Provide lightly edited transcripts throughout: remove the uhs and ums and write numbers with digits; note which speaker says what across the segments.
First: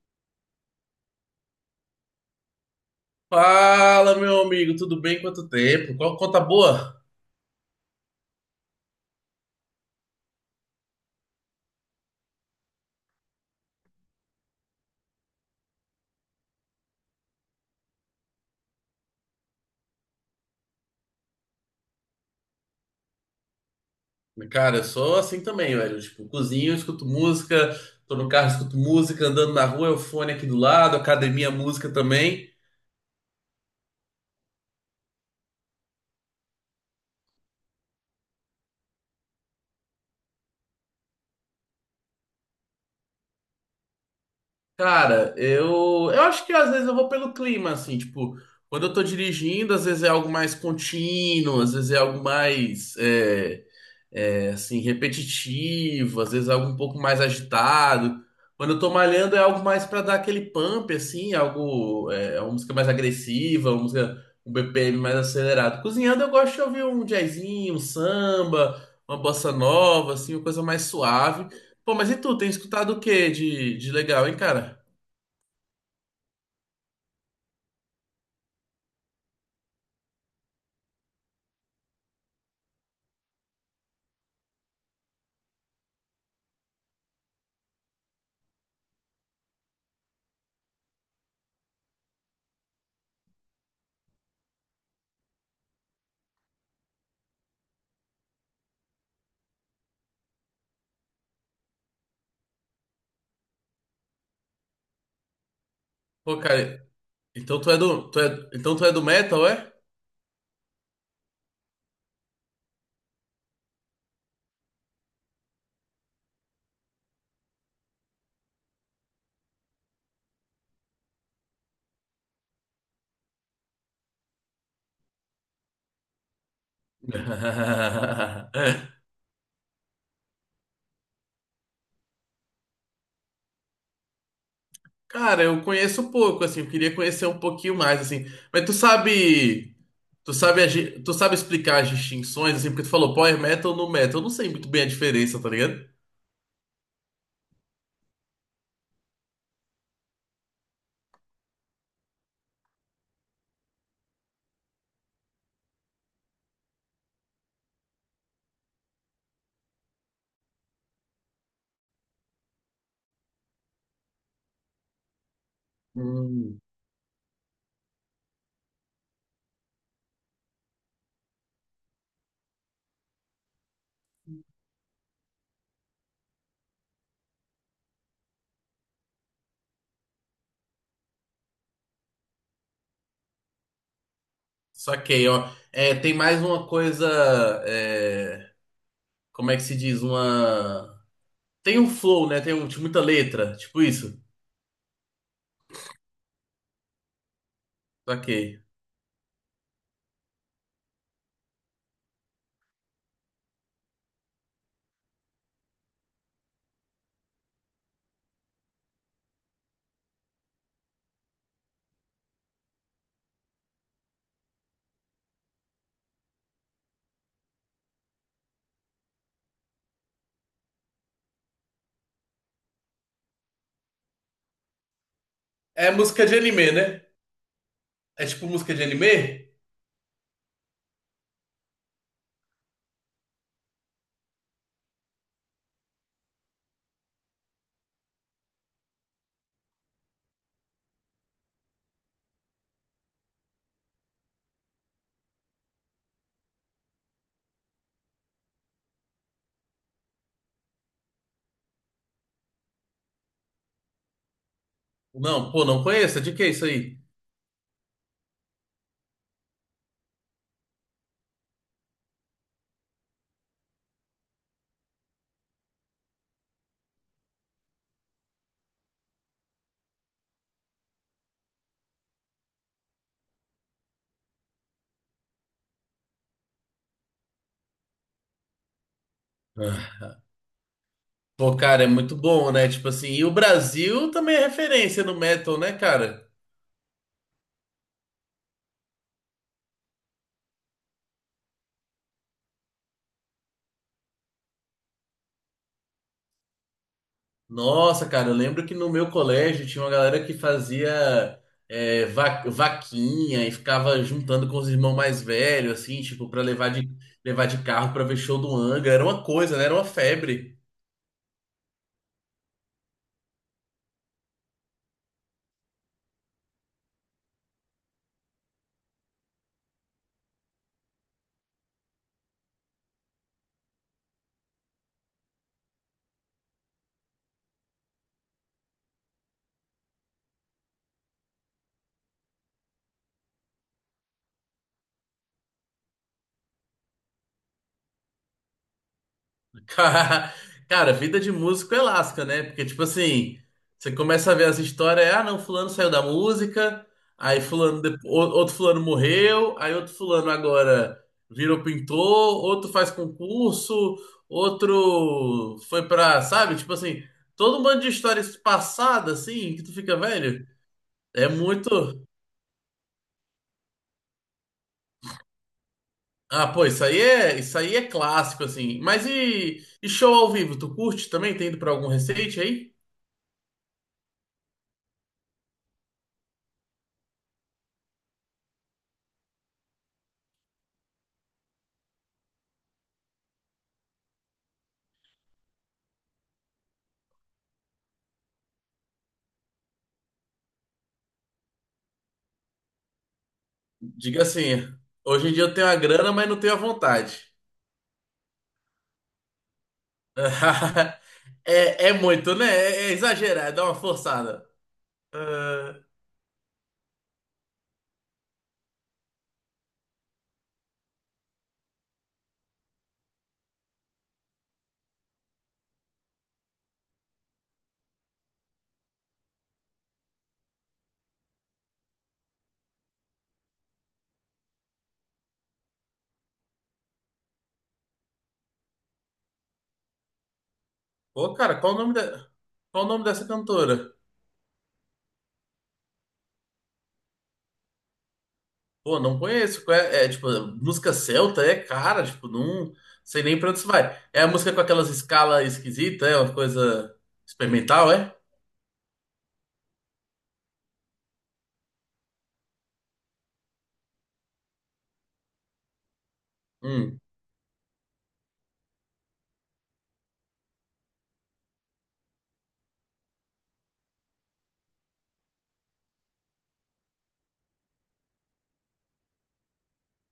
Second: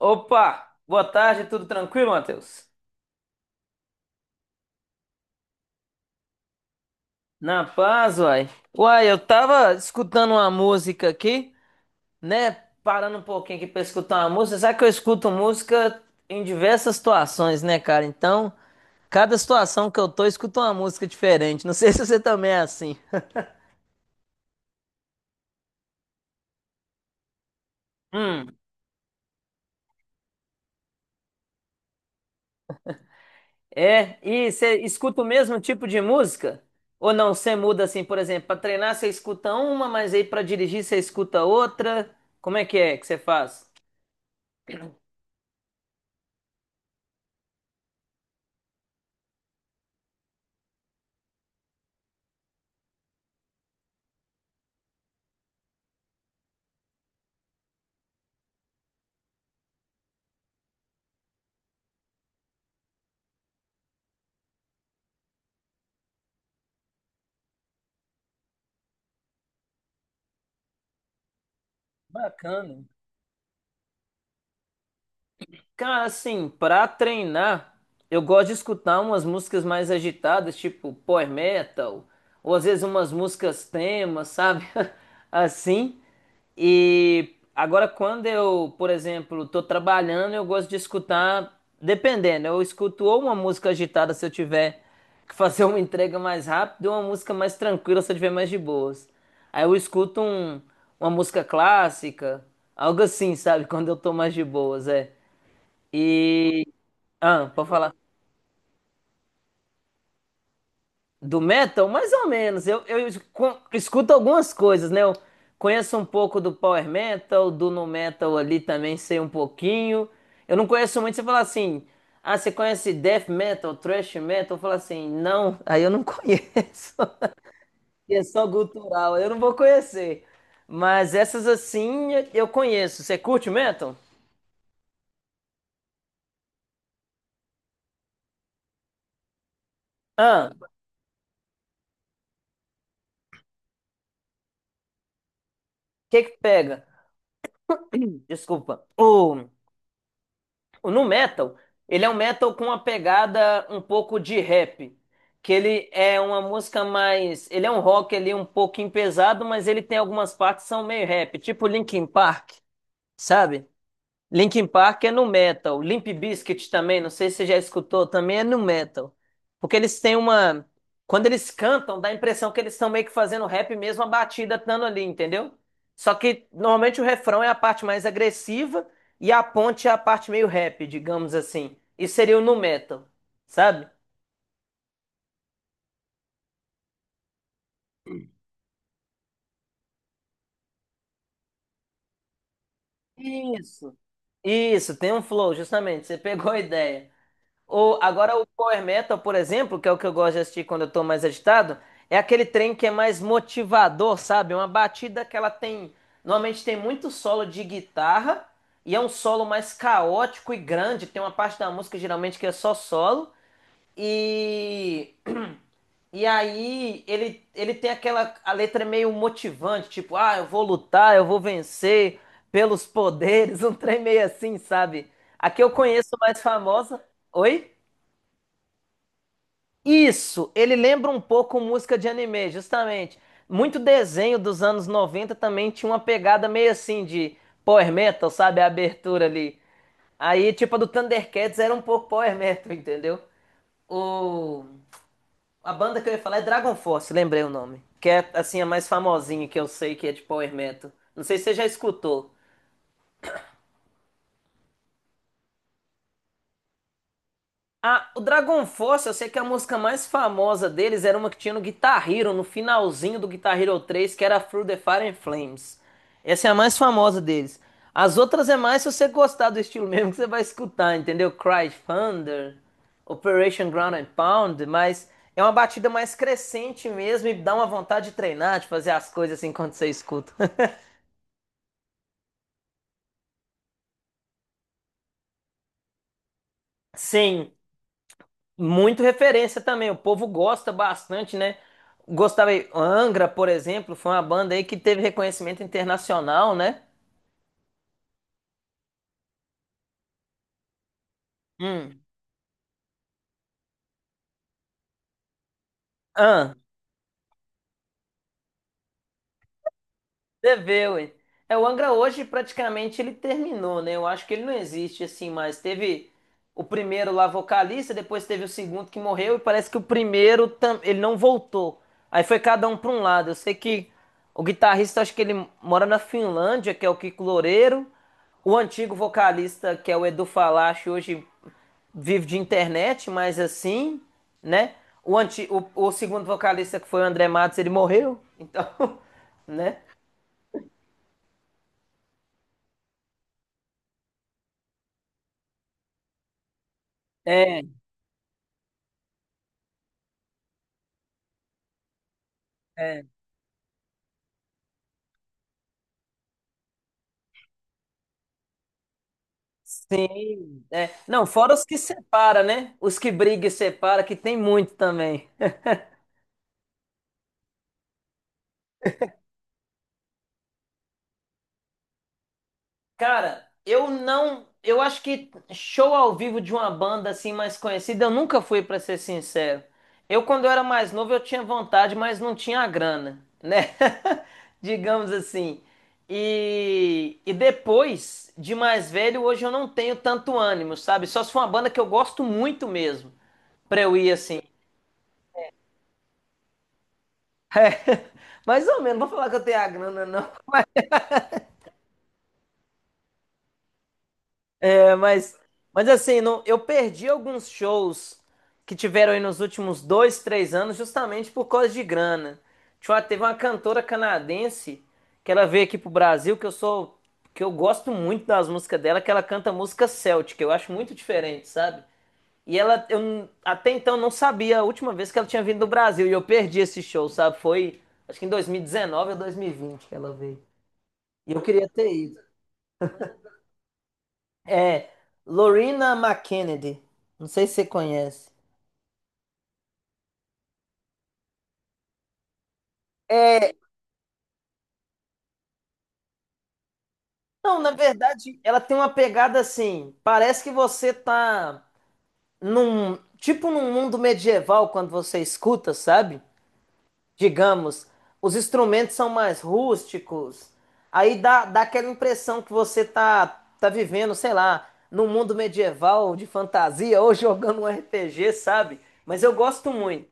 Speaker 1: Opa, boa tarde, tudo tranquilo, Matheus?
Speaker 2: Fala, meu amigo, tudo bem? Quanto tempo? Qual conta boa?
Speaker 1: Na paz, uai. Uai, eu tava escutando uma música aqui, né? Parando um pouquinho aqui pra escutar uma música. Sabe que eu escuto música em diversas situações, né, cara? Então, cada situação que eu tô, eu escuto uma música diferente. Não sei se você também é assim.
Speaker 2: Cara, eu sou assim também, velho. Tipo, cozinho, escuto música, tô no carro,
Speaker 1: Hum,
Speaker 2: escuto música, andando na rua, é o fone aqui do lado, academia, música também.
Speaker 1: é? E você escuta o mesmo tipo de música? Ou não, você muda assim, por exemplo, pra treinar você escuta uma, mas aí pra dirigir você escuta outra? Como é que você faz?
Speaker 2: Cara, eu acho que às vezes eu vou pelo clima, assim, tipo, quando eu tô dirigindo, às vezes é algo mais contínuo, às vezes é algo mais, assim, repetitivo, às vezes algo um pouco mais agitado. Quando eu tô malhando é algo mais para dar aquele pump, assim, algo, é uma música mais agressiva, uma música, um BPM mais acelerado. Cozinhando eu gosto de ouvir um jazzinho, um samba, uma bossa nova, assim, uma coisa mais suave. Pô, mas e tu, tem
Speaker 1: Bacana.
Speaker 2: escutado o que de legal, hein, cara?
Speaker 1: Cara, assim, pra treinar, eu gosto de escutar umas músicas mais agitadas, tipo power metal, ou às vezes umas músicas temas, sabe? Assim. E agora, quando eu, por exemplo, tô trabalhando, eu gosto de escutar, dependendo, eu escuto ou uma música agitada se eu tiver que fazer uma entrega mais rápida, ou uma música mais tranquila se eu tiver mais de boas. Aí eu escuto uma música clássica, algo assim, sabe? Quando eu tô mais de boas, é.
Speaker 2: Pô,
Speaker 1: E.
Speaker 2: cara,
Speaker 1: Ah,
Speaker 2: então
Speaker 1: pode falar.
Speaker 2: tu é do metal, é?
Speaker 1: Do metal? Mais ou menos. Eu escuto algumas coisas, né? Eu conheço um pouco do power metal, do nu metal ali também sei um pouquinho. Eu não conheço muito. Você fala assim, ah, você conhece death metal, thrash metal? Eu falo assim, não, aí eu não conheço. E é só cultural, eu não vou conhecer. Mas essas assim eu conheço. Você curte metal?
Speaker 2: Cara, eu conheço pouco, assim, eu queria conhecer um pouquinho mais, assim. Mas tu
Speaker 1: Ah,
Speaker 2: sabe,
Speaker 1: o
Speaker 2: tu sabe explicar as distinções, assim, porque tu falou power metal no metal. Eu não sei muito bem a diferença, tá ligado?
Speaker 1: que que pega? Desculpa. O No metal, ele é um metal com uma pegada um pouco de rap, que ele é uma música mais, ele é um rock ali um pouquinho pesado, mas ele tem algumas partes que são meio rap, tipo Linkin Park, sabe? Linkin Park é no metal, Limp
Speaker 2: Hum.
Speaker 1: Bizkit também, não sei se você já escutou, também é no metal. Porque eles têm uma. Quando eles cantam, dá a impressão que eles estão meio que fazendo rap mesmo, a batida dando ali, entendeu? Só que normalmente o refrão é a parte mais agressiva e a ponte é a parte meio rap, digamos assim. Isso seria o nu metal, sabe?
Speaker 2: Saquei, ó. É, tem mais uma coisa, é, como é que se diz? Uma Tem um flow, né? Tem um, tipo, muita letra. Tipo
Speaker 1: Isso.
Speaker 2: isso.
Speaker 1: Isso, tem um flow, justamente, você pegou a ideia. Ou agora o
Speaker 2: Saquei.
Speaker 1: power metal, por exemplo, que é o que eu gosto de assistir quando eu tô mais agitado, é aquele trem que é mais motivador, sabe? Uma batida que ela tem, normalmente tem muito solo de guitarra e é um solo mais caótico e grande, tem uma parte da música geralmente que é só solo e e aí ele tem aquela a letra é meio motivante, tipo, ah, eu vou lutar, eu vou vencer pelos poderes, um trem meio assim, sabe? A que eu
Speaker 2: É
Speaker 1: conheço
Speaker 2: música de
Speaker 1: mais
Speaker 2: anime, né?
Speaker 1: famosa, oi?
Speaker 2: É tipo música de anime?
Speaker 1: Isso, ele lembra um pouco música de anime, justamente. Muito desenho dos anos 90 também tinha uma pegada meio assim de power metal, sabe? A abertura ali. Aí, tipo, a do Thundercats era um pouco power metal, entendeu? O... A banda que eu ia falar é Dragon Force, lembrei o nome. Que é, assim, a mais famosinha que eu sei que é de power metal. Não sei se você já escutou.
Speaker 2: Não, pô, não conheço. De que é isso aí?
Speaker 1: Ah, o Dragon Force, eu sei que a música mais famosa deles era uma que tinha no Guitar Hero, no finalzinho do Guitar Hero 3, que era Through the Fire and Flames. Essa é a mais famosa deles. As outras é mais se você gostar do estilo mesmo que você vai escutar, entendeu? Cry Thunder, Operation Ground and Pound, mas é uma batida mais crescente mesmo e dá uma vontade de treinar, de fazer as coisas assim quando você
Speaker 2: Ah.
Speaker 1: escuta.
Speaker 2: Pô, cara, é muito bom, né? Tipo assim, e o Brasil também é referência no metal, né, cara?
Speaker 1: Sim. Muito referência também, o povo gosta bastante, né? Gostava aí, Angra, por exemplo, foi uma banda aí que teve reconhecimento internacional, né?
Speaker 2: Nossa, cara, eu lembro que no meu colégio tinha uma galera que fazia
Speaker 1: Hum.
Speaker 2: é, vaquinha e ficava juntando com os irmãos mais velhos, assim, tipo,
Speaker 1: Ah,
Speaker 2: levar de carro pra ver show do Anga. Era uma coisa, né? Era uma febre.
Speaker 1: Deveu, hein? É, o Angra hoje praticamente ele terminou, né? Eu acho que ele não existe assim mais. Teve o primeiro lá vocalista, depois teve o segundo que morreu e parece que o primeiro ele não voltou. Aí foi cada um para um lado. Eu sei que o guitarrista acho que ele mora na Finlândia, que é o Kiko Loureiro. O antigo vocalista, que é o Edu Falaschi, hoje vive de internet, mas assim, né? O segundo vocalista, que foi o André Matos, ele morreu, então, né?
Speaker 2: Ca- Cara, vida de músico é lasca, né? Porque, tipo assim, você começa a ver as histórias, é, ah, não, fulano saiu da música, aí
Speaker 1: É,
Speaker 2: fulano, outro fulano morreu, aí outro fulano agora virou pintor, outro faz
Speaker 1: é,
Speaker 2: concurso, sabe? Tipo assim, todo um monte de histórias passadas, assim, que tu fica, velho,
Speaker 1: sim, é. Não,
Speaker 2: é
Speaker 1: fora os que
Speaker 2: muito...
Speaker 1: separa, né? Os que briga e separa, que tem muito também.
Speaker 2: Ah, pô, isso aí é clássico, assim. Mas e show ao vivo, tu curte também? Tem ido pra algum recente aí?
Speaker 1: Cara, eu não, eu acho que show ao vivo de uma banda assim mais conhecida, eu nunca fui, pra ser sincero. Eu quando eu era mais novo eu tinha vontade, mas não tinha a grana, né? Digamos assim. E depois de mais velho, hoje eu não tenho tanto ânimo, sabe? Só se for uma banda que eu gosto muito mesmo, pra eu ir
Speaker 2: Diga
Speaker 1: assim.
Speaker 2: assim, hoje em dia eu tenho a grana, mas não tenho a vontade.
Speaker 1: É, mais ou menos, não vou falar que eu tenho a grana, não.
Speaker 2: É, é muito, né? É, é exagerado, é uma forçada.
Speaker 1: É, mas,
Speaker 2: Ah,
Speaker 1: mas assim, não, eu perdi alguns shows que tiveram aí nos últimos dois, três anos, justamente por causa de grana. Teve uma cantora canadense que ela veio aqui pro Brasil, que eu sou, que eu gosto muito das músicas dela, que ela canta música celtic, eu acho muito diferente, sabe? E ela, até então não sabia a última vez que ela tinha vindo do Brasil, e eu perdi esse show, sabe? Foi, acho que em 2019 ou 2020 que ela veio. E
Speaker 2: pô,
Speaker 1: eu
Speaker 2: cara,
Speaker 1: queria ter ido.
Speaker 2: qual o nome dessa cantora?
Speaker 1: É Lorena McKennedy. Não sei se você conhece.
Speaker 2: Pô, não conheço. Qual É, é, tipo, música celta é cara, tipo, não sei nem pra
Speaker 1: É,
Speaker 2: onde isso vai. É a música com aquelas escalas esquisitas, é uma coisa
Speaker 1: não, na
Speaker 2: experimental, é?
Speaker 1: verdade, ela tem uma pegada assim. Parece que você tá tipo num mundo medieval quando você escuta, sabe?
Speaker 2: Hum,
Speaker 1: Digamos, os instrumentos são mais rústicos. Aí dá aquela impressão que você tá vivendo, sei lá, num mundo medieval de fantasia ou jogando um RPG, sabe? Mas eu gosto muito.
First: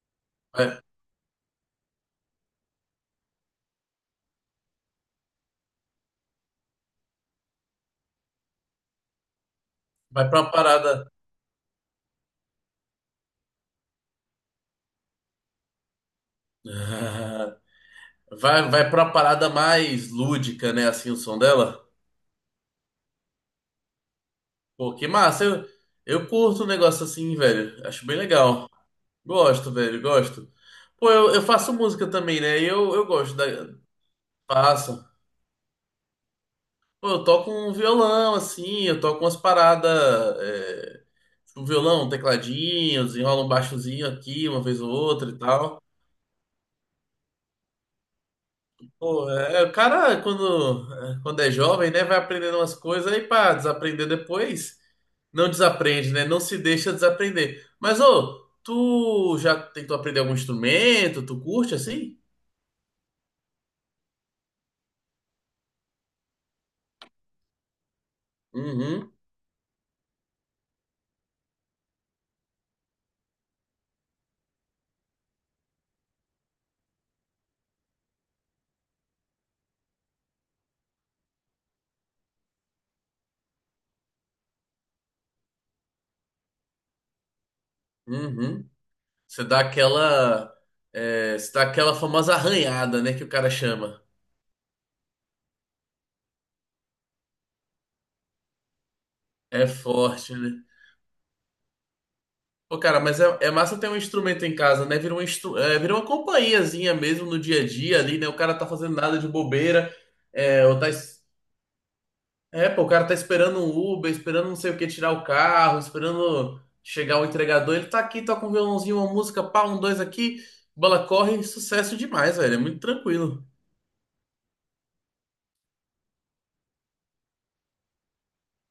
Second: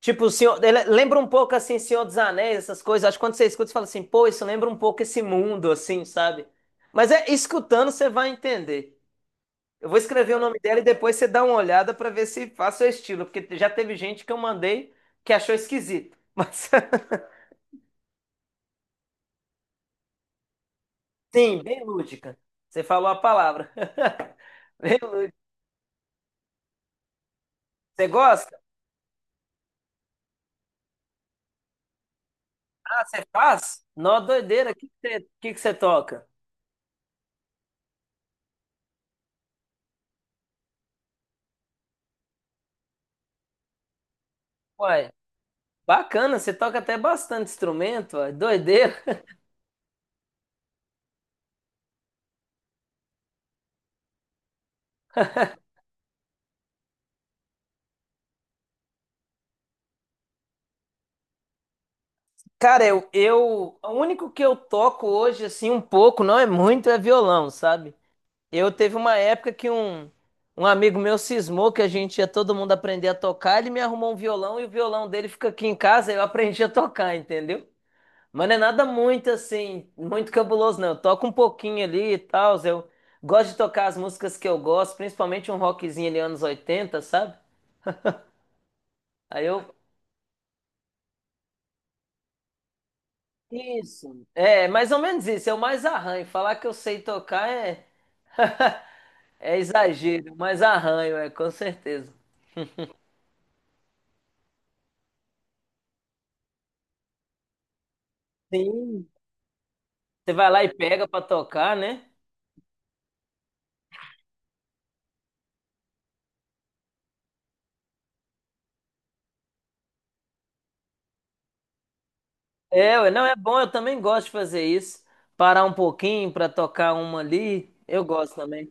Speaker 1: Tipo, o senhor,
Speaker 2: vai,
Speaker 1: ele lembra um pouco assim, Senhor dos Anéis, essas coisas. Acho que quando você escuta, você fala assim, pô, isso lembra um pouco esse mundo, assim, sabe? Mas é escutando, você vai entender. Eu vou
Speaker 2: vai
Speaker 1: escrever o
Speaker 2: pra uma
Speaker 1: nome dela e
Speaker 2: parada.
Speaker 1: depois você dá uma olhada pra ver se faz seu estilo, porque já teve gente que eu mandei que achou esquisito. Mas
Speaker 2: Ah, vai, vai pra uma parada mais lúdica, né? Assim, o som
Speaker 1: sim, bem
Speaker 2: dela.
Speaker 1: lúdica. Você falou a palavra.
Speaker 2: Pô,
Speaker 1: Bem
Speaker 2: que
Speaker 1: lúdica.
Speaker 2: massa. Eu curto um negócio assim, velho. Acho
Speaker 1: Você
Speaker 2: bem
Speaker 1: gosta?
Speaker 2: legal. Gosto, velho, gosto. Pô, eu faço música também, né?
Speaker 1: Ah,
Speaker 2: Eu
Speaker 1: você
Speaker 2: gosto da.
Speaker 1: faz? Nó doideira, o
Speaker 2: Faço.
Speaker 1: que que você toca?
Speaker 2: Pô, eu toco um violão, assim, eu toco umas paradas. É, tipo, violão, tecladinho, desenrola um baixozinho aqui, uma vez ou
Speaker 1: Uai,
Speaker 2: outra e tal.
Speaker 1: bacana, você toca até bastante instrumento, uai, doideira.
Speaker 2: Pô, é, é, quando é jovem, né, vai aprendendo umas coisas aí para desaprender depois. Não desaprende, né? Não se deixa desaprender. Mas, ô, tu já tentou aprender algum instrumento? Tu curte assim?
Speaker 1: Cara, o único que eu toco hoje, assim, um pouco, não é muito, é violão, sabe? Eu teve
Speaker 2: Uhum,
Speaker 1: uma época que um amigo meu cismou que a gente ia todo mundo aprender a tocar, ele me arrumou um violão e o violão dele fica aqui em casa, eu aprendi a tocar, entendeu? Mas não é nada muito, assim, muito cabuloso, não. Eu toco um pouquinho ali e tal, eu gosto de tocar as músicas que eu gosto, principalmente um rockzinho ali anos 80, sabe?
Speaker 2: uhum. Você
Speaker 1: Aí
Speaker 2: dá
Speaker 1: eu.
Speaker 2: aquela, você dá aquela famosa arranhada, né, que o cara chama.
Speaker 1: Isso. É, mais ou menos isso, eu mais arranho. Falar que eu sei tocar é. É
Speaker 2: É forte,
Speaker 1: exagero, mas
Speaker 2: né?
Speaker 1: arranho, é, com certeza.
Speaker 2: Pô, cara, mas é massa ter um instrumento em casa, né? Vira um instru... é, vira uma companhiazinha mesmo no dia a dia ali, né? O cara tá fazendo
Speaker 1: Sim.
Speaker 2: nada de bobeira,
Speaker 1: Você vai lá
Speaker 2: é,
Speaker 1: e
Speaker 2: ou tá
Speaker 1: pega pra
Speaker 2: es-
Speaker 1: tocar, né?
Speaker 2: É, pô, o cara tá esperando um Uber, esperando não sei o que tirar o carro, esperando chegar o entregador. Ele tá aqui, toca um violãozinho, uma música, pá, um, dois aqui, bola corre, sucesso demais, velho. É muito
Speaker 1: É, ué, não, é
Speaker 2: tranquilo.
Speaker 1: bom, eu também gosto de fazer isso. Parar um pouquinho pra tocar uma ali, eu gosto também.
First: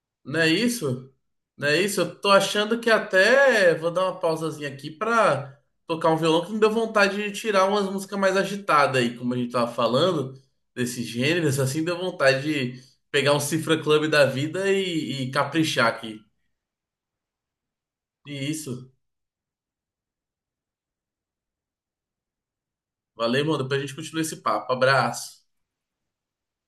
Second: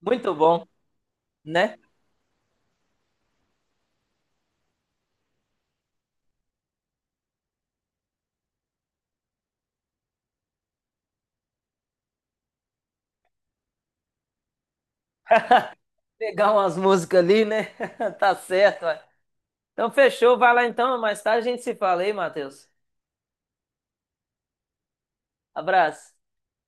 Speaker 1: Muito
Speaker 2: Não é
Speaker 1: bom,
Speaker 2: isso? Não
Speaker 1: né?
Speaker 2: é isso? Eu tô achando que até vou dar uma pausazinha aqui pra tocar um violão que me deu vontade de tirar umas músicas mais agitadas aí, como a gente tava falando, desses gêneros, assim, deu vontade de pegar um Cifra Club da vida e caprichar aqui.
Speaker 1: Pegar umas músicas ali, né? Tá
Speaker 2: E
Speaker 1: certo,
Speaker 2: isso.
Speaker 1: ué. Então fechou, vai lá então, mais tarde a gente se fala aí, Matheus.
Speaker 2: Valeu, mano. Depois a gente continua esse papo. Abraço.
Speaker 1: Abraço.